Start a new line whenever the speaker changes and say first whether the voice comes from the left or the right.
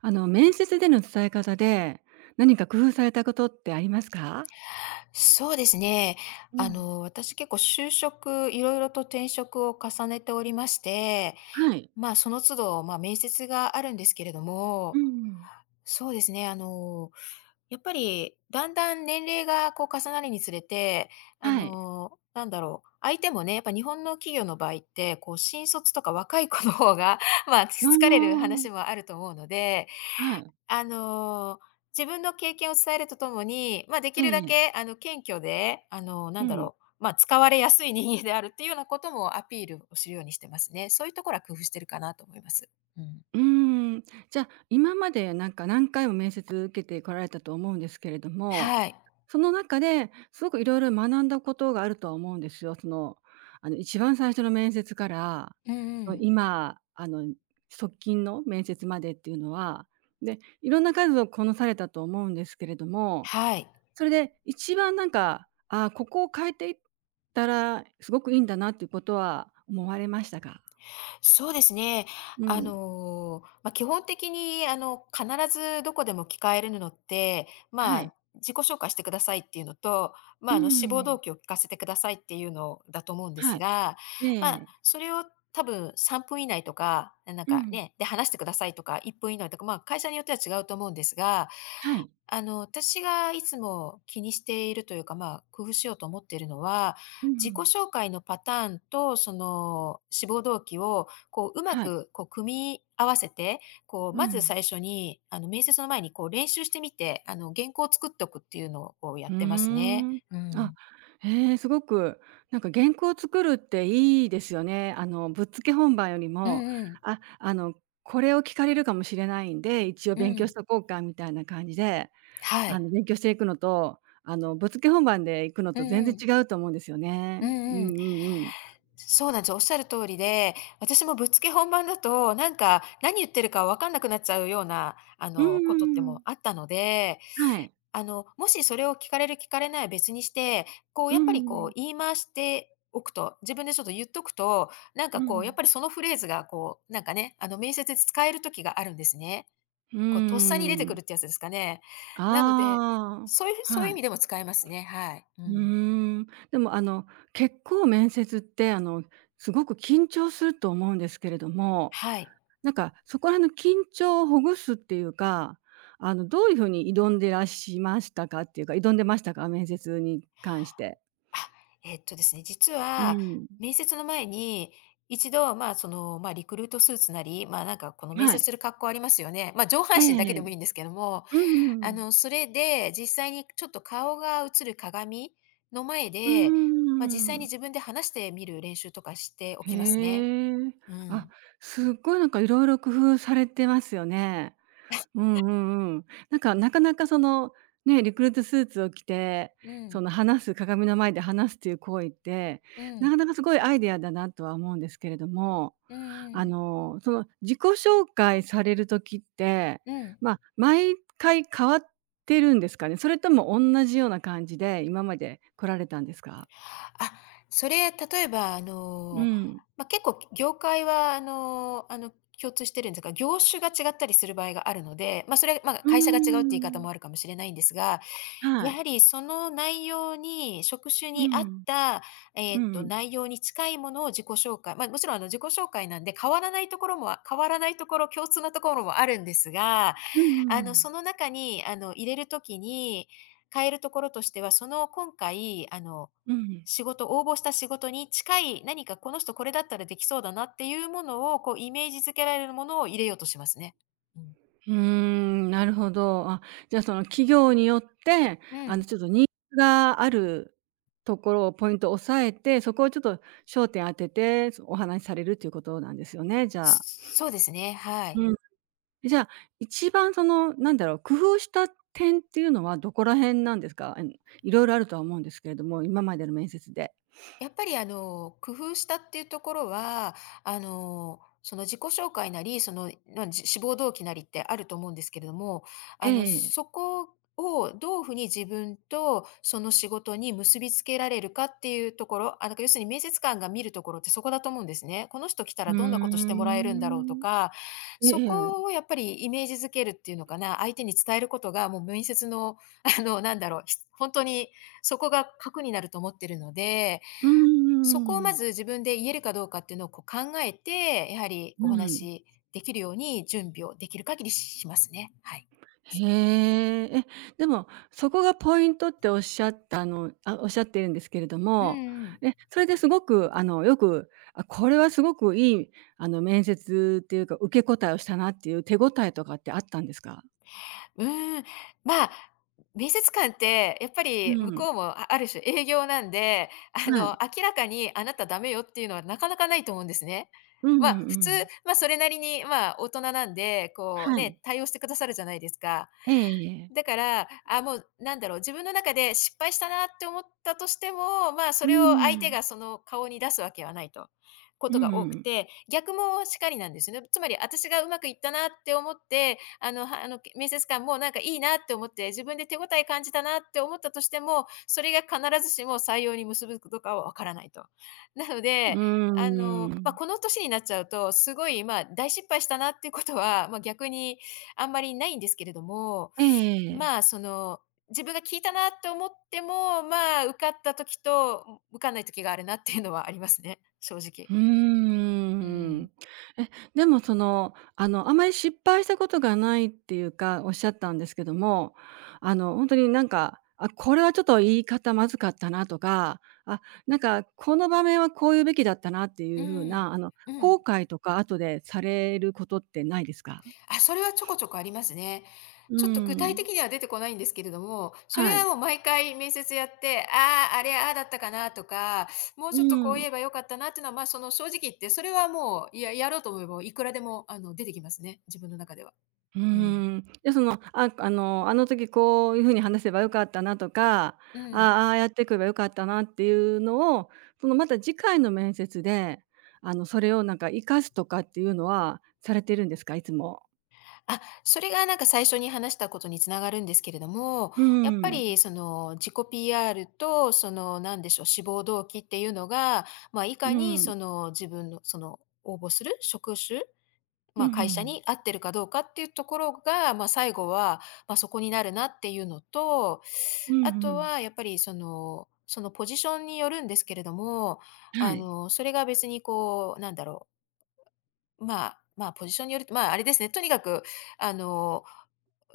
right: 面接での伝え方で、何か工夫されたことってありますか？
left: そうですね。
right: うん。
left: 私結構就職、いろいろと転職を重ねておりまして、
right: はい。
left: まあその都度、まあ面接があるんですけれど
right: う
left: も、
right: んうん。
left: そうですね。やっぱりだんだん年齢がこう重なるにつれて、
right: はい。
left: なんだろう。相手もね、やっぱ日本の企業の場合って、こう新卒とか若い子の方が、まあ
right: あ
left: 疲れる
right: あ、
left: 話もあると思うので、
right: はい。
left: あの、自分の経験を伝えるとともに、まあ、でき
right: え
left: る
right: え
left: だ
right: ええ。
left: け謙虚で、
right: う
left: なんだ
right: ん。
left: ろう、まあ、使われやすい人間であるっていうようなこともアピールをするようにしてますね。そういうところは工夫してるかなと思います。うん。
right: うーん、じゃあ、今まで何回も面接受けてこられたと思うんですけれども、
left: はい。
right: その中ですごくいろいろ学んだことがあるとは思うんですよ。その、一番最初の面接から、
left: うんう
right: その、
left: ん。
right: 今、側近の面接までっていうのは、で、いろんな数をこなされたと思うんですけれども、
left: はい。
right: それで一番なんか、ここを変えていったらすごくいいんだなっていうことは思われましたか？
left: そうですね。
right: うん。
left: まあ、基本的に、必ずどこでも聞かえるのって、
right: は
left: ま
right: い。
left: あ、自己紹介してくださいっていうのと、
right: う
left: まあ、志望動
right: ん。
left: 機を聞かせてくださいっていうのだと思うんで
right: は
left: す
right: い。
left: が、
right: え
left: まあ、
right: え。
left: それを多分3分以内とか、なん
right: う
left: か
right: ん。
left: ね、で、話してくださいとか、1分以内とか、まあ、会社によっては違うと思うんですが、
right: はい。
left: 私がいつも気にしているというか、まあ、工夫しようと思っているのは、
right: う
left: 自己
right: ん。
left: 紹介のパターンと、その、志望動機をこう、うま
right: はい。
left: くこう組み合わせて、こう、
right: う
left: まず
right: ん。
left: 最初に、面接の前にこう練習してみて、原稿を作っとくっていうのをこうや
right: うー
left: ってますね。
right: ん。
left: う
right: あ、
left: ん。
right: へえ、すごく。なんか原稿を作るっていいですよね。ぶっつけ本番より
left: う
right: も、
left: んうん。
right: あ、これを聞かれるかもしれないんで、一応
left: う
right: 勉強し
left: ん。
right: とこうかみたいな感じで、
left: はい。
right: 勉強していくのと、ぶっつけ本番で行くの
left: う
right: と全
left: ん
right: 然
left: うん。
right: 違うと思うんですよ
left: う
right: ね。うんう
left: んうん。
right: んうん。
left: そうなんですよ。おっしゃる通りで、私もぶっつけ本番だと、なんか、何言ってるか分かんなくなっちゃうような、
right: うんう
left: ことっ
right: ん
left: て
right: うん。
left: もあったので
right: はい。
left: もしそれを聞かれる聞かれないは別にして、こう
right: う
left: や
right: ん
left: っ
right: う
left: ぱ
right: ん
left: り
right: う
left: こう
right: ん。
left: 言い回しておくと、自分でちょっと言っとくと、なんか
right: う
left: こ
right: ん。
left: うやっぱりそのフレーズがこう、なんかね、あの面接で使える時があるんですね。
right: うー
left: こうとっさに出てく
right: ん。
left: るってやつですかね。
right: あ
left: なので、
right: あ、
left: そういう
right: は
left: 意
right: い。
left: 味でも使えますね。はい。う
right: う
left: ん。
right: ーん。でも、結構面接ってすごく緊張すると思うんですけれども、
left: はい。
right: なんかそこら辺の緊張をほぐすっていうか、どういうふうに挑んでらっしゃいましたかっていうか、挑んでましたか？面接に関して。
left: あ、えっとですね、実
right: う
left: は
right: ん。
left: 面接の前に、一度、まあ、その、まあ、リクルートスーツなり、まあ、なんか、この面
right: は
left: 接
right: い。
left: する格好ありますよね。まあ、上半身だけでも
right: ええ。
left: いいんですけども、
right: うんうん。う
left: それで、実際にちょっと顔が映る鏡の前で、
right: ー
left: まあ、実際に
right: ん。
left: 自分で話してみる練習とかしてお
right: へ
left: きますね。
right: え。
left: う
right: あ、
left: ん。
right: すっごいなんかいろいろ工夫されてますよね。うんうんうん。なんか、なかなかその、ね、リクルートスーツを着て、
left: う
right: そ
left: ん。
right: の話す鏡の前で話すっていう行為って、
left: う
right: な
left: ん。
right: かなかすごいアイデアだなとは思うんですけれども、
left: うんうん。
right: その自己紹介される時って、
left: うん。
right: まあ、毎回変わってるんですかね？それとも同じような感じで今まで来られたんですか？
left: あ、それ、例えば、
right: うん。
left: まあ、結構業界は、共通してるんですが、業種が違ったりする場合があるので、まあ、それ、まあ、
right: うー
left: 会社が違うって言い方
right: ん。
left: もあるかもしれないんですが、
right: は
left: や
right: い。
left: はりその内容に職種
right: う
left: に合っ
right: ん。
left: た、
right: うん。
left: 内容に近いものを自己紹介、まあ、もちろん自己紹介なんで変わらないところも変わらないところ、共通のところもあるんですが、
right: うんうんうん。
left: その中に入れるときに変えるところとしては、その今回
right: うん。
left: 仕事応募した仕事に近い、何かこの人これだったらできそうだなっていうものを、こうイメージ付けられるものを入れようとしますね。うん。
right: うーん、なるほど。あ、じゃあ、その企業によって、
left: うん。
right: ちょっとニーズがあるところをポイントを押さえて、そこをちょっと焦点当てて、そお話しされるっていうことなんですよね、じゃ
left: そ
right: あ。
left: そうですね、はい。
right: うん。じゃあ、一番その、なんだろう、工夫した点っていうのはどこら辺なんですか？いろいろあるとは思うんですけれども、今までの面接で。
left: やっぱり工夫したっていうところは、その自己紹介なり、その、志望動機なりってあると思うんですけれども、
right: え
left: そ
right: え。
left: こをどういうふうに自分とその仕事に結びつけられるかっていうところ、あ、だから要するに面接官が見るところってそこだと思うんですね。この人来た
right: う
left: ら
right: ー
left: どんなことしてもらえるんだろうと
right: ん。
left: か、
right: ええ
left: そ
right: え
left: こを
right: え。
left: やっぱりイメージづけるっていうのかな、相手に伝えることがもう面接のなんだろう、ひほにそこが核になると思ってるので
right: うんうんう
left: そ
right: んう
left: こをま
right: ん。
left: ず自分で言えるかどうかっていうのをこう考えて、やはり
right: う
left: お話
right: ん。
left: しできるように準備をできる限りしますね。はい。
right: へえ。え、でも、そこがポイントっておっしゃったおっしゃっているんですけれど
left: うん
right: も、
left: うん。
right: え、それですごくよく、あ、これはすごくいい面接っていうか、受け答えをしたなっていう手応えとかってあったんですか？
left: うーん、まあ、面接官ってやっぱ
right: う
left: り向
right: ん。
left: こうも、ある種営業なんで、
right: はい。
left: 明らかにあなたダメよっていうのはなかなかないと思うんですね。
right: うんうん
left: まあ、
right: う
left: 普通、
right: ん。
left: まあ、それなりに、まあ、大人なんで、こう
right: はい。
left: ね、対応してくださるじゃないですか。
right: えええ
left: だ
right: え。
left: から、あ、もうなんだろう、自分の中で失敗したなって思ったとしても、まあ、そ
right: う
left: れを
right: ー
left: 相手
right: ん。
left: がその顔に出すわけはないと、こ
right: うん
left: とが
right: う
left: 多く
right: ん。
left: て、逆もしかりなんですよね。つまり、私がうまくいったなって思って、あの、面接官もなんかいいなって思って、自分で手応え感じたなって思ったとしても、それが必ずしも採用に結ぶことかはわからないと。なの
right: う
left: で、
right: ー
left: まあ、
right: ん。
left: この年になっちゃうと、すごい、まあ、大失敗したなっていうことは、まあ、逆にあんまりないんですけれども、
right: えええ。
left: まあ、その、自分が聞いたなって思っても、まあ、受かった時と、受かんない時があるなっていうのはありますね、正直。
right: うー
left: う
right: ん。
left: ん。
right: え、でもその、あまり失敗したことがないっていうか、おっしゃったんですけども、ほんとになんか、あ、これはちょっと言い方まずかったなとか、あ、なんかこの場面はこう言うべきだったなってい
left: う
right: う風
left: ん、
right: な、
left: う
right: 後
left: ん。
right: 悔とか後でされることってないですか？
left: あ、それはちょこちょこありますね。
right: う
left: ちょっと具
right: ー
left: 体
right: ん。
left: 的には出てこないんですけれども、それ
right: は
left: は
right: い。
left: もう毎回面接やって、ああ、あれ、ああだったかなとか、もう
right: う
left: ちょっと
right: ー
left: こう
right: ん。
left: 言えばよかったなっていうのは、まあ、その正直言って、それはもう、いややろうと思えばいくらでも、出てきますね、自分の中では。
right: うー
left: うん。
right: ん。で、その、あの時こういう風に話せばよかったなとか、あ
left: う
right: あ、
left: ん。
right: ああやってくればよかったなっていうのを、そのまた次回の面接で、それをなんか活かすとかっていうのはされてるんですか？いつも。
left: あ、それがなんか最初に話したことに繋がるんですけれども、
right: う
left: やっぱ
right: ーん。
left: りその自己 PR とその何でしょう、志望動機っていうのが、まあ、いか
right: う
left: に
right: ん。
left: その自分のその応募する職種、
right: うん
left: ま
right: う
left: あ、会社
right: ん。
left: に合ってるかどうかっていうところが、まあ、最後は、まあ、そこになるなっていうのと、
right: う
left: あ
right: んう
left: と
right: ん。
left: はやっぱりその、そのポジションによるんですけれども、
right: はい。
left: それが別にこうなんだろうまあ、まあ、ポジションによると、まあ、あれですね、とにかく、あの、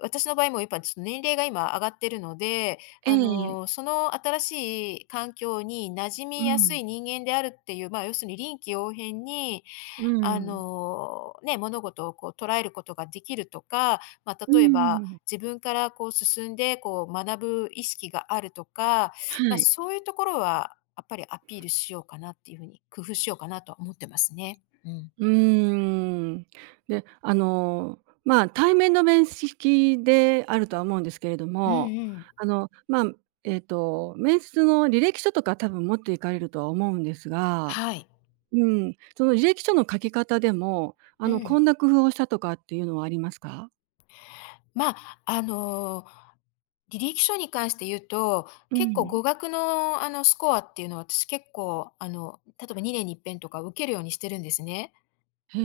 left: 私の場合もやっぱちょっと年齢が今上がってるので、
right: ええええ。
left: その新しい環境に馴染
right: う
left: みやす
right: ん。
left: い人間であるっていう、まあ、要するに臨機応変に、
right: うん。
left: ね、物事をこう捉えることができるとか、まあ、
right: うんうんうん。はい。えええ。うんうん
left: 例え
right: うん
left: ば
right: うんうん。
left: 自分からこう進んでこう学ぶ意識があるとか、
right: は
left: まあ、
right: い。
left: そういうところはやっぱりアピールしようかなっていうふうに工夫しようかなとは思ってますね。うん。
right: うーん。で、まあ、対面の面識であるとは思うんですけれど
left: うん
right: も、
left: うん
right: あの、まあ、面接の履歴書とか多分持っていかれるとは思うんですが、
left: はい。
right: うん、その履歴書の書き方でも、
left: う
right: こ
left: ん。
right: んな工夫をしたとかっていうのはありますか？
left: まあ、履歴書に関して言うと、
right: う
left: 結構語
right: ん。
left: 学の、スコアっていうのは、私結構、例えば2年に1遍とか受けるようにしてるんですね。
right: へ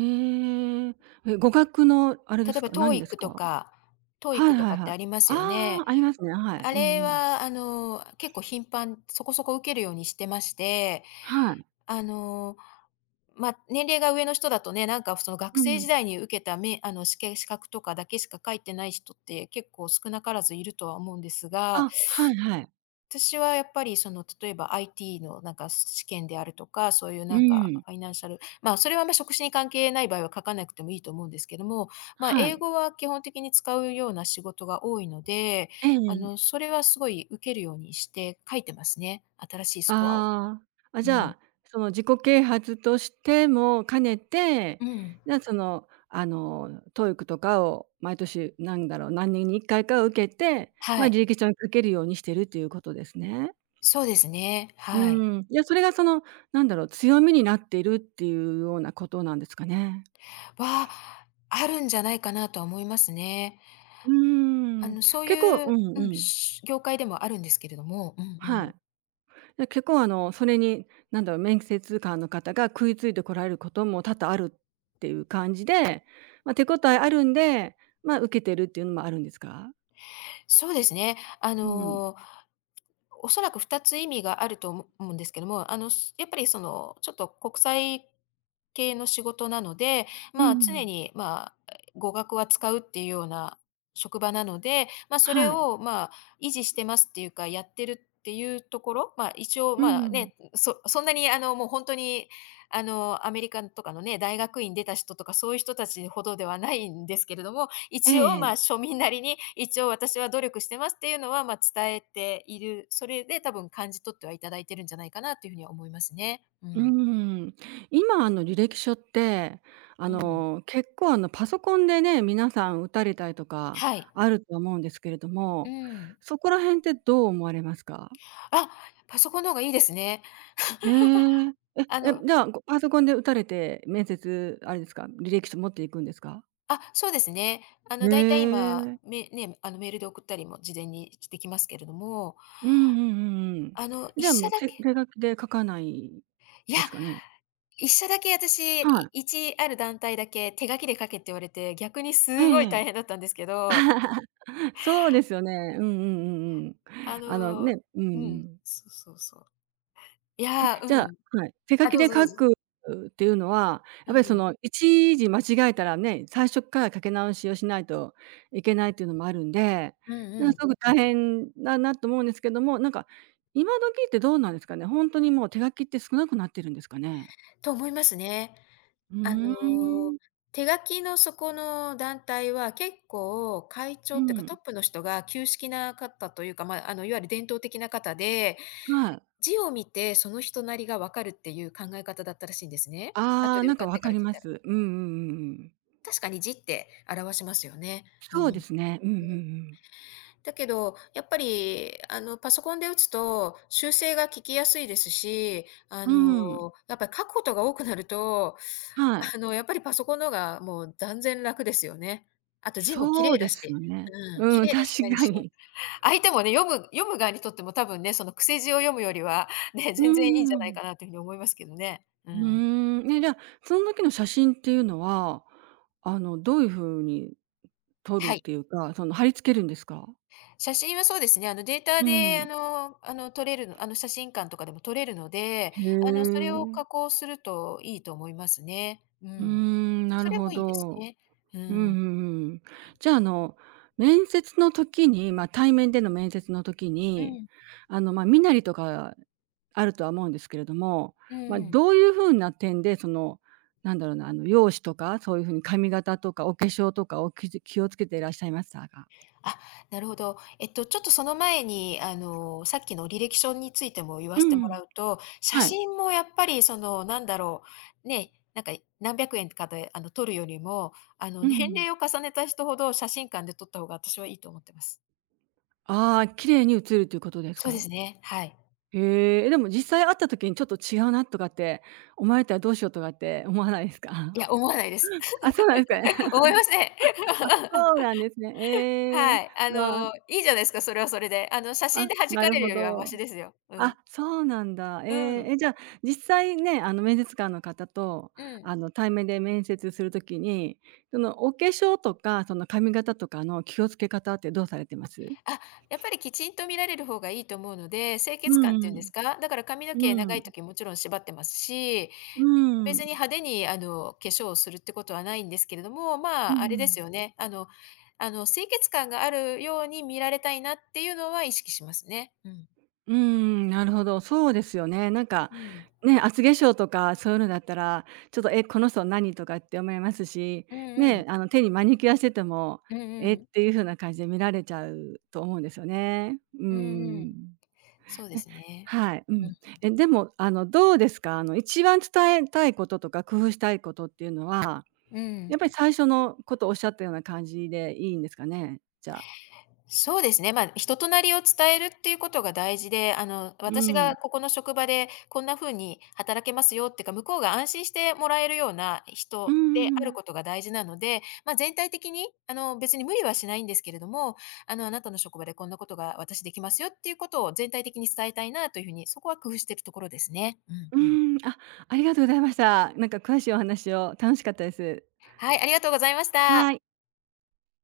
right: え。え、語学のあれで
left: 例え
right: す
left: ば
right: か？何です
left: TOEIC と
right: か？
left: か、トーイ
right: はい
left: i と
right: はい
left: かっ
right: はい。
left: てありますよ
right: あ
left: ね。
right: あ、ありますね。はい。
left: あ
right: うん
left: れ
right: うん。
left: は、結構頻繁、そこそこ受けるようにしてまして、
right: はい。
left: あの、年齢が上の人だとね、なんかその学
right: うん
left: 生
right: う
left: 時
right: ん。
left: 代に受けため試験資格とかだけしか書いてない人って結構少なからずいるとは思うんですが、
right: あ、はいはい。
left: 私はやっぱりその例えば IT のなんか試験であるとか、そういう
right: う
left: なんか
right: ん。
left: ファイナンシャル、ま、それはあんま職種に関係ない場合は書かなくてもいいと思うんですけども、ま、
right: は
left: 英
right: い。
left: 語は基本的に使うような仕事が多いので、
right: ええ。
left: それはすごい受けるようにして書いてますね、新しいスコアを。
right: ああ。あ、
left: う
right: じゃ
left: ん。
right: あ、その自己啓発としても兼ねて、
left: うん。
right: じゃあ、その、TOEIC とかを毎年、なんだろう、何年に1回かいか受けて、
left: は
right: ま、
left: い。
right: 履歴書に書けるようにしてるっていうことですね。
left: そうですね、は
right: う
left: い。
right: ん。じゃ、それがその、なんだろう、強みになっているっていうようなことなんですかね。
left: は、あるんじゃないかなとは思いますね。
right: うーん。
left: そう
right: 結構。
left: い
right: う
left: う、
right: ん
left: う
right: う
left: ん、
right: ん。
left: し業界でもあるんですけれども、うんう
right: は
left: ん。
right: い。で、結構それに、なんだろう、面接官の方が食いついてこられることも多々あるっていう感じで、まあ、手応えあるんで、まあ、受けてるっていうのもあるんですか？
left: そうですね、
right: うん。
left: おそらく2つ意味があると思うんですけども、やっぱりその、ちょっと国際系の仕事なので、
right: う
left: まあ、常
right: ん。
left: に、まあ、語学は使うっていうような職場なので、ま、それ
right: はい。
left: を、まあ、維持してますっていうか、やってるっていうところ、まあ、一応、
right: うんう
left: まあ、
right: ん。
left: ね、そんなにもう本当にアメリカとかのね、大学院出た人とか、そういう人たちほどではないんですけれども、一応、まあ、
right: ええ。
left: 庶民なりに、一応私は努力してますっていうのは、まあ、伝えている。それで多分感じ取ってはいただいてるんじゃないかなというふうには思いますね。う
right: う
left: ん。
right: ん。今履歴書って、
left: うん。
right: 結構パソコンでね、皆さん打たれたりとか
left: はい。
right: あると思うんですけれど
left: う
right: も、
left: ん。
right: そこら辺ってどう思われますか？
left: あ、パソコンの方がいいですね。
right: へえ。え、
left: あ
right: え、
left: の、
right: じゃあ、ごパソコンで打たれて、面接あれですか、履歴書持っていくんですか？
left: あ、そうですね。
right: へ
left: だいたい今、
right: え。
left: メールで送ったりも事前にできますけれども、
right: うんうんうんうん。
left: 一
right: じゃあ、も
left: 社
right: う、
left: だ
right: 手
left: け、
right: 手書きで書かない
left: いや、
right: ですかね？
left: 一社だけ私、
right: はい。
left: ある団体だけ手書きで書けって言われて、逆に
right: ええ
left: すごい大
right: え
left: 変だっ
right: え。
left: たんですけど、
right: そうですよね。うんうんうんうん。
left: あ
right: あの
left: の
right: ね、うんう
left: うん、
right: ん。
left: そうそうそう。い
right: え、
left: や、う
right: じゃあ
left: ん。
right: はい、手書
left: あ、
right: き
left: ど
right: で
left: うぞど
right: 書
left: うぞ。
right: くっていうのは、
left: う
right: やっぱりそ
left: ん。
right: の一字間違えたらね、最初っから書き直しをしないといけないっていうのもあるんで、
left: うん
right: な
left: う
right: んかす
left: ん。
right: ごく大変だなと思うんですけども、なんか今時ってどうなんですかね？ほんとにもう手書きって少なくなってるんですかね？
left: と思いますね。
right: う
left: あ
right: ー
left: の、
right: ん。
left: 手書きのそこの団体は結構会
right: う
left: 長っていうか、ト
right: ん。
left: ップの人が旧式な方というか、ま、いわゆる伝統的な方で、
right: はい。
left: 字を見てその人なりが分かるっていう考え方だったらしいんですね。
right: あ
left: 後
right: あ、
left: で
right: なん
left: 受
right: か
left: かっ
right: わ
left: てか
right: か
left: ら
right: り
left: 聞い
right: ます。
left: た。
right: うんうんうんうん。
left: 確かに字って表しますよね。う
right: そ
left: ん。
right: う
left: う
right: ですね。うんうんう
left: ん。
right: ん。
left: だけど、やっぱり、パソコンで打つと修正が聞きやすいですし、
right: うーん。
left: やっぱり書くことが多くなると、
right: はい。
left: やっぱりパソコンの方がもう断然楽ですよね。あと字も綺
right: そう
left: 麗
right: で
left: だし。
right: すよね。
left: うん、綺
right: うん、
left: 麗だし、
right: 確
left: 何
right: か
left: しろ。
right: に。
left: 相手もね、読む側にとっても多分ね、その癖字を読むよりは、ね、
right: うん
left: 全然いい
right: う
left: んじ
right: ん
left: ゃ
right: う
left: ない
right: ん。
left: かなというふうに思いますけどね。う
right: うー
left: ん。
right: ん。ね、じゃあ、その時の写真っていうのは、どういう風に撮
left: は
right: るっ
left: い。
right: ていうか、その、貼り付けるんですか？
left: 写真はそうですね、データ
right: う
left: で
right: ん。
left: 撮れるの写真館とかでも撮れるので、
right: へ
left: それを加
right: え。
left: 工するといいと思いますね。う
right: うー
left: ん。
right: ん、な
left: そ
right: る
left: れも
right: ほ
left: いいです
right: ど。
left: ね。う
right: うんう
left: ん。
right: んうん。じゃあ、面接の時に、ま、対面での面接の時
left: う
right: に、
left: ん。
right: ま、身なりとかあるとは思うんですけれども、
left: う
right: ま、
left: ん。
right: どういう風な点で、その、なんだろうな、容姿とか、そういう風に髪型とかお化粧とかを気をつけていらっしゃいましたか？
left: あ、なるほど。ちょっとその前に、さっきの履歴書についても言わ
right: う
left: せても
right: ん、
left: らうと、写
right: はい。
left: 真もやっぱりその、なんだろう、ね、なんか何百円かで撮るよりも、
right: う
left: 年
right: ん。
left: 齢を重ねた人ほど写真館で撮った方が私はいいと思ってます。
right: ああ、綺麗に映るということです
left: そうで
right: か？
left: すね。はい。
right: へえ、でも実際会った時にちょっと違うなとかって思われたらどうしようとかって思わないですか？
left: いや、思わないです。
right: あ、そうなんですかね。
left: 思 いません。
right: そうなん ですね。ええ、
left: はい。
right: まあ、
left: いいじゃないですか、それはそれで。写
right: あ、
left: 真で弾
right: な
left: か
right: る
left: れる
right: ほ
left: よりはマ
right: ど。
left: シですよ。う
right: あ、
left: ん。
right: そうなんだ。え
left: うん。
right: え、え、じゃあ、実際ね、面接官の方と、
left: うん。
right: 対面で面接する時に、その、お化粧とか、その、髪型とかの気をつけ方ってどうされてます？
left: あ、やっぱりきちんと見られる方がいいと思うので、清
right: う
left: 潔感っていうんで
right: ん
left: すか、だから髪の毛
right: う
left: 長
right: ん。う
left: い時もちろん縛ってますし、別に
right: ん。
left: 派手に化粧をするってことはないんですけれども、
right: う
left: まあ、あれです
right: ん。
left: よね、清潔感があるように見られたいなっていうのは意識しますね。うん。
right: うーん、なるほど、そうですよね。なんか、
left: うん。
right: ね、厚化粧とかそういうのだったら、ちょっと、「え、この人何？」とかって思いますし、
left: うんう
right: ね、
left: ん。
right: 手にマニキュアしてても、
left: うんう
right: 「え？」っ
left: ん。
right: ていう風な感じで見られちゃうと思うんですよね。う
left: うんう
right: ん
left: ん。
right: ん。
left: そうで
right: え。
left: すね。
right: はい、う
left: う
right: ん。
left: ん。
right: え、でも、どうですか？一番伝えたいこととか、工夫したいことっていうのは、
left: うん。
right: やっぱり最初のことをおっしゃったような感じでいいんですかね？じゃあ。
left: そうですね、まあ、人となりを伝えるっていうことが大事で、
right: う
left: 私
right: ん。
left: がここの職場でこんな風に働けますよっていうか、向こうが安心してもらえるような
right: うん
left: 人
right: う
left: で
right: んう
left: ある
right: ん。
left: ことが大事なので、まあ、全体的に、別に無理はしないんですけれども、あなたの職場でこんなことが私できますよっていうことを全体的に伝えたいなというふうに、そこは工夫しているところですね。うん
right: うー
left: うん。
right: ん、あ、ありがとうございました。なんか詳しいお話を楽しかったです。
left: はい、ありがとうございまし
right: は
left: た。
right: い。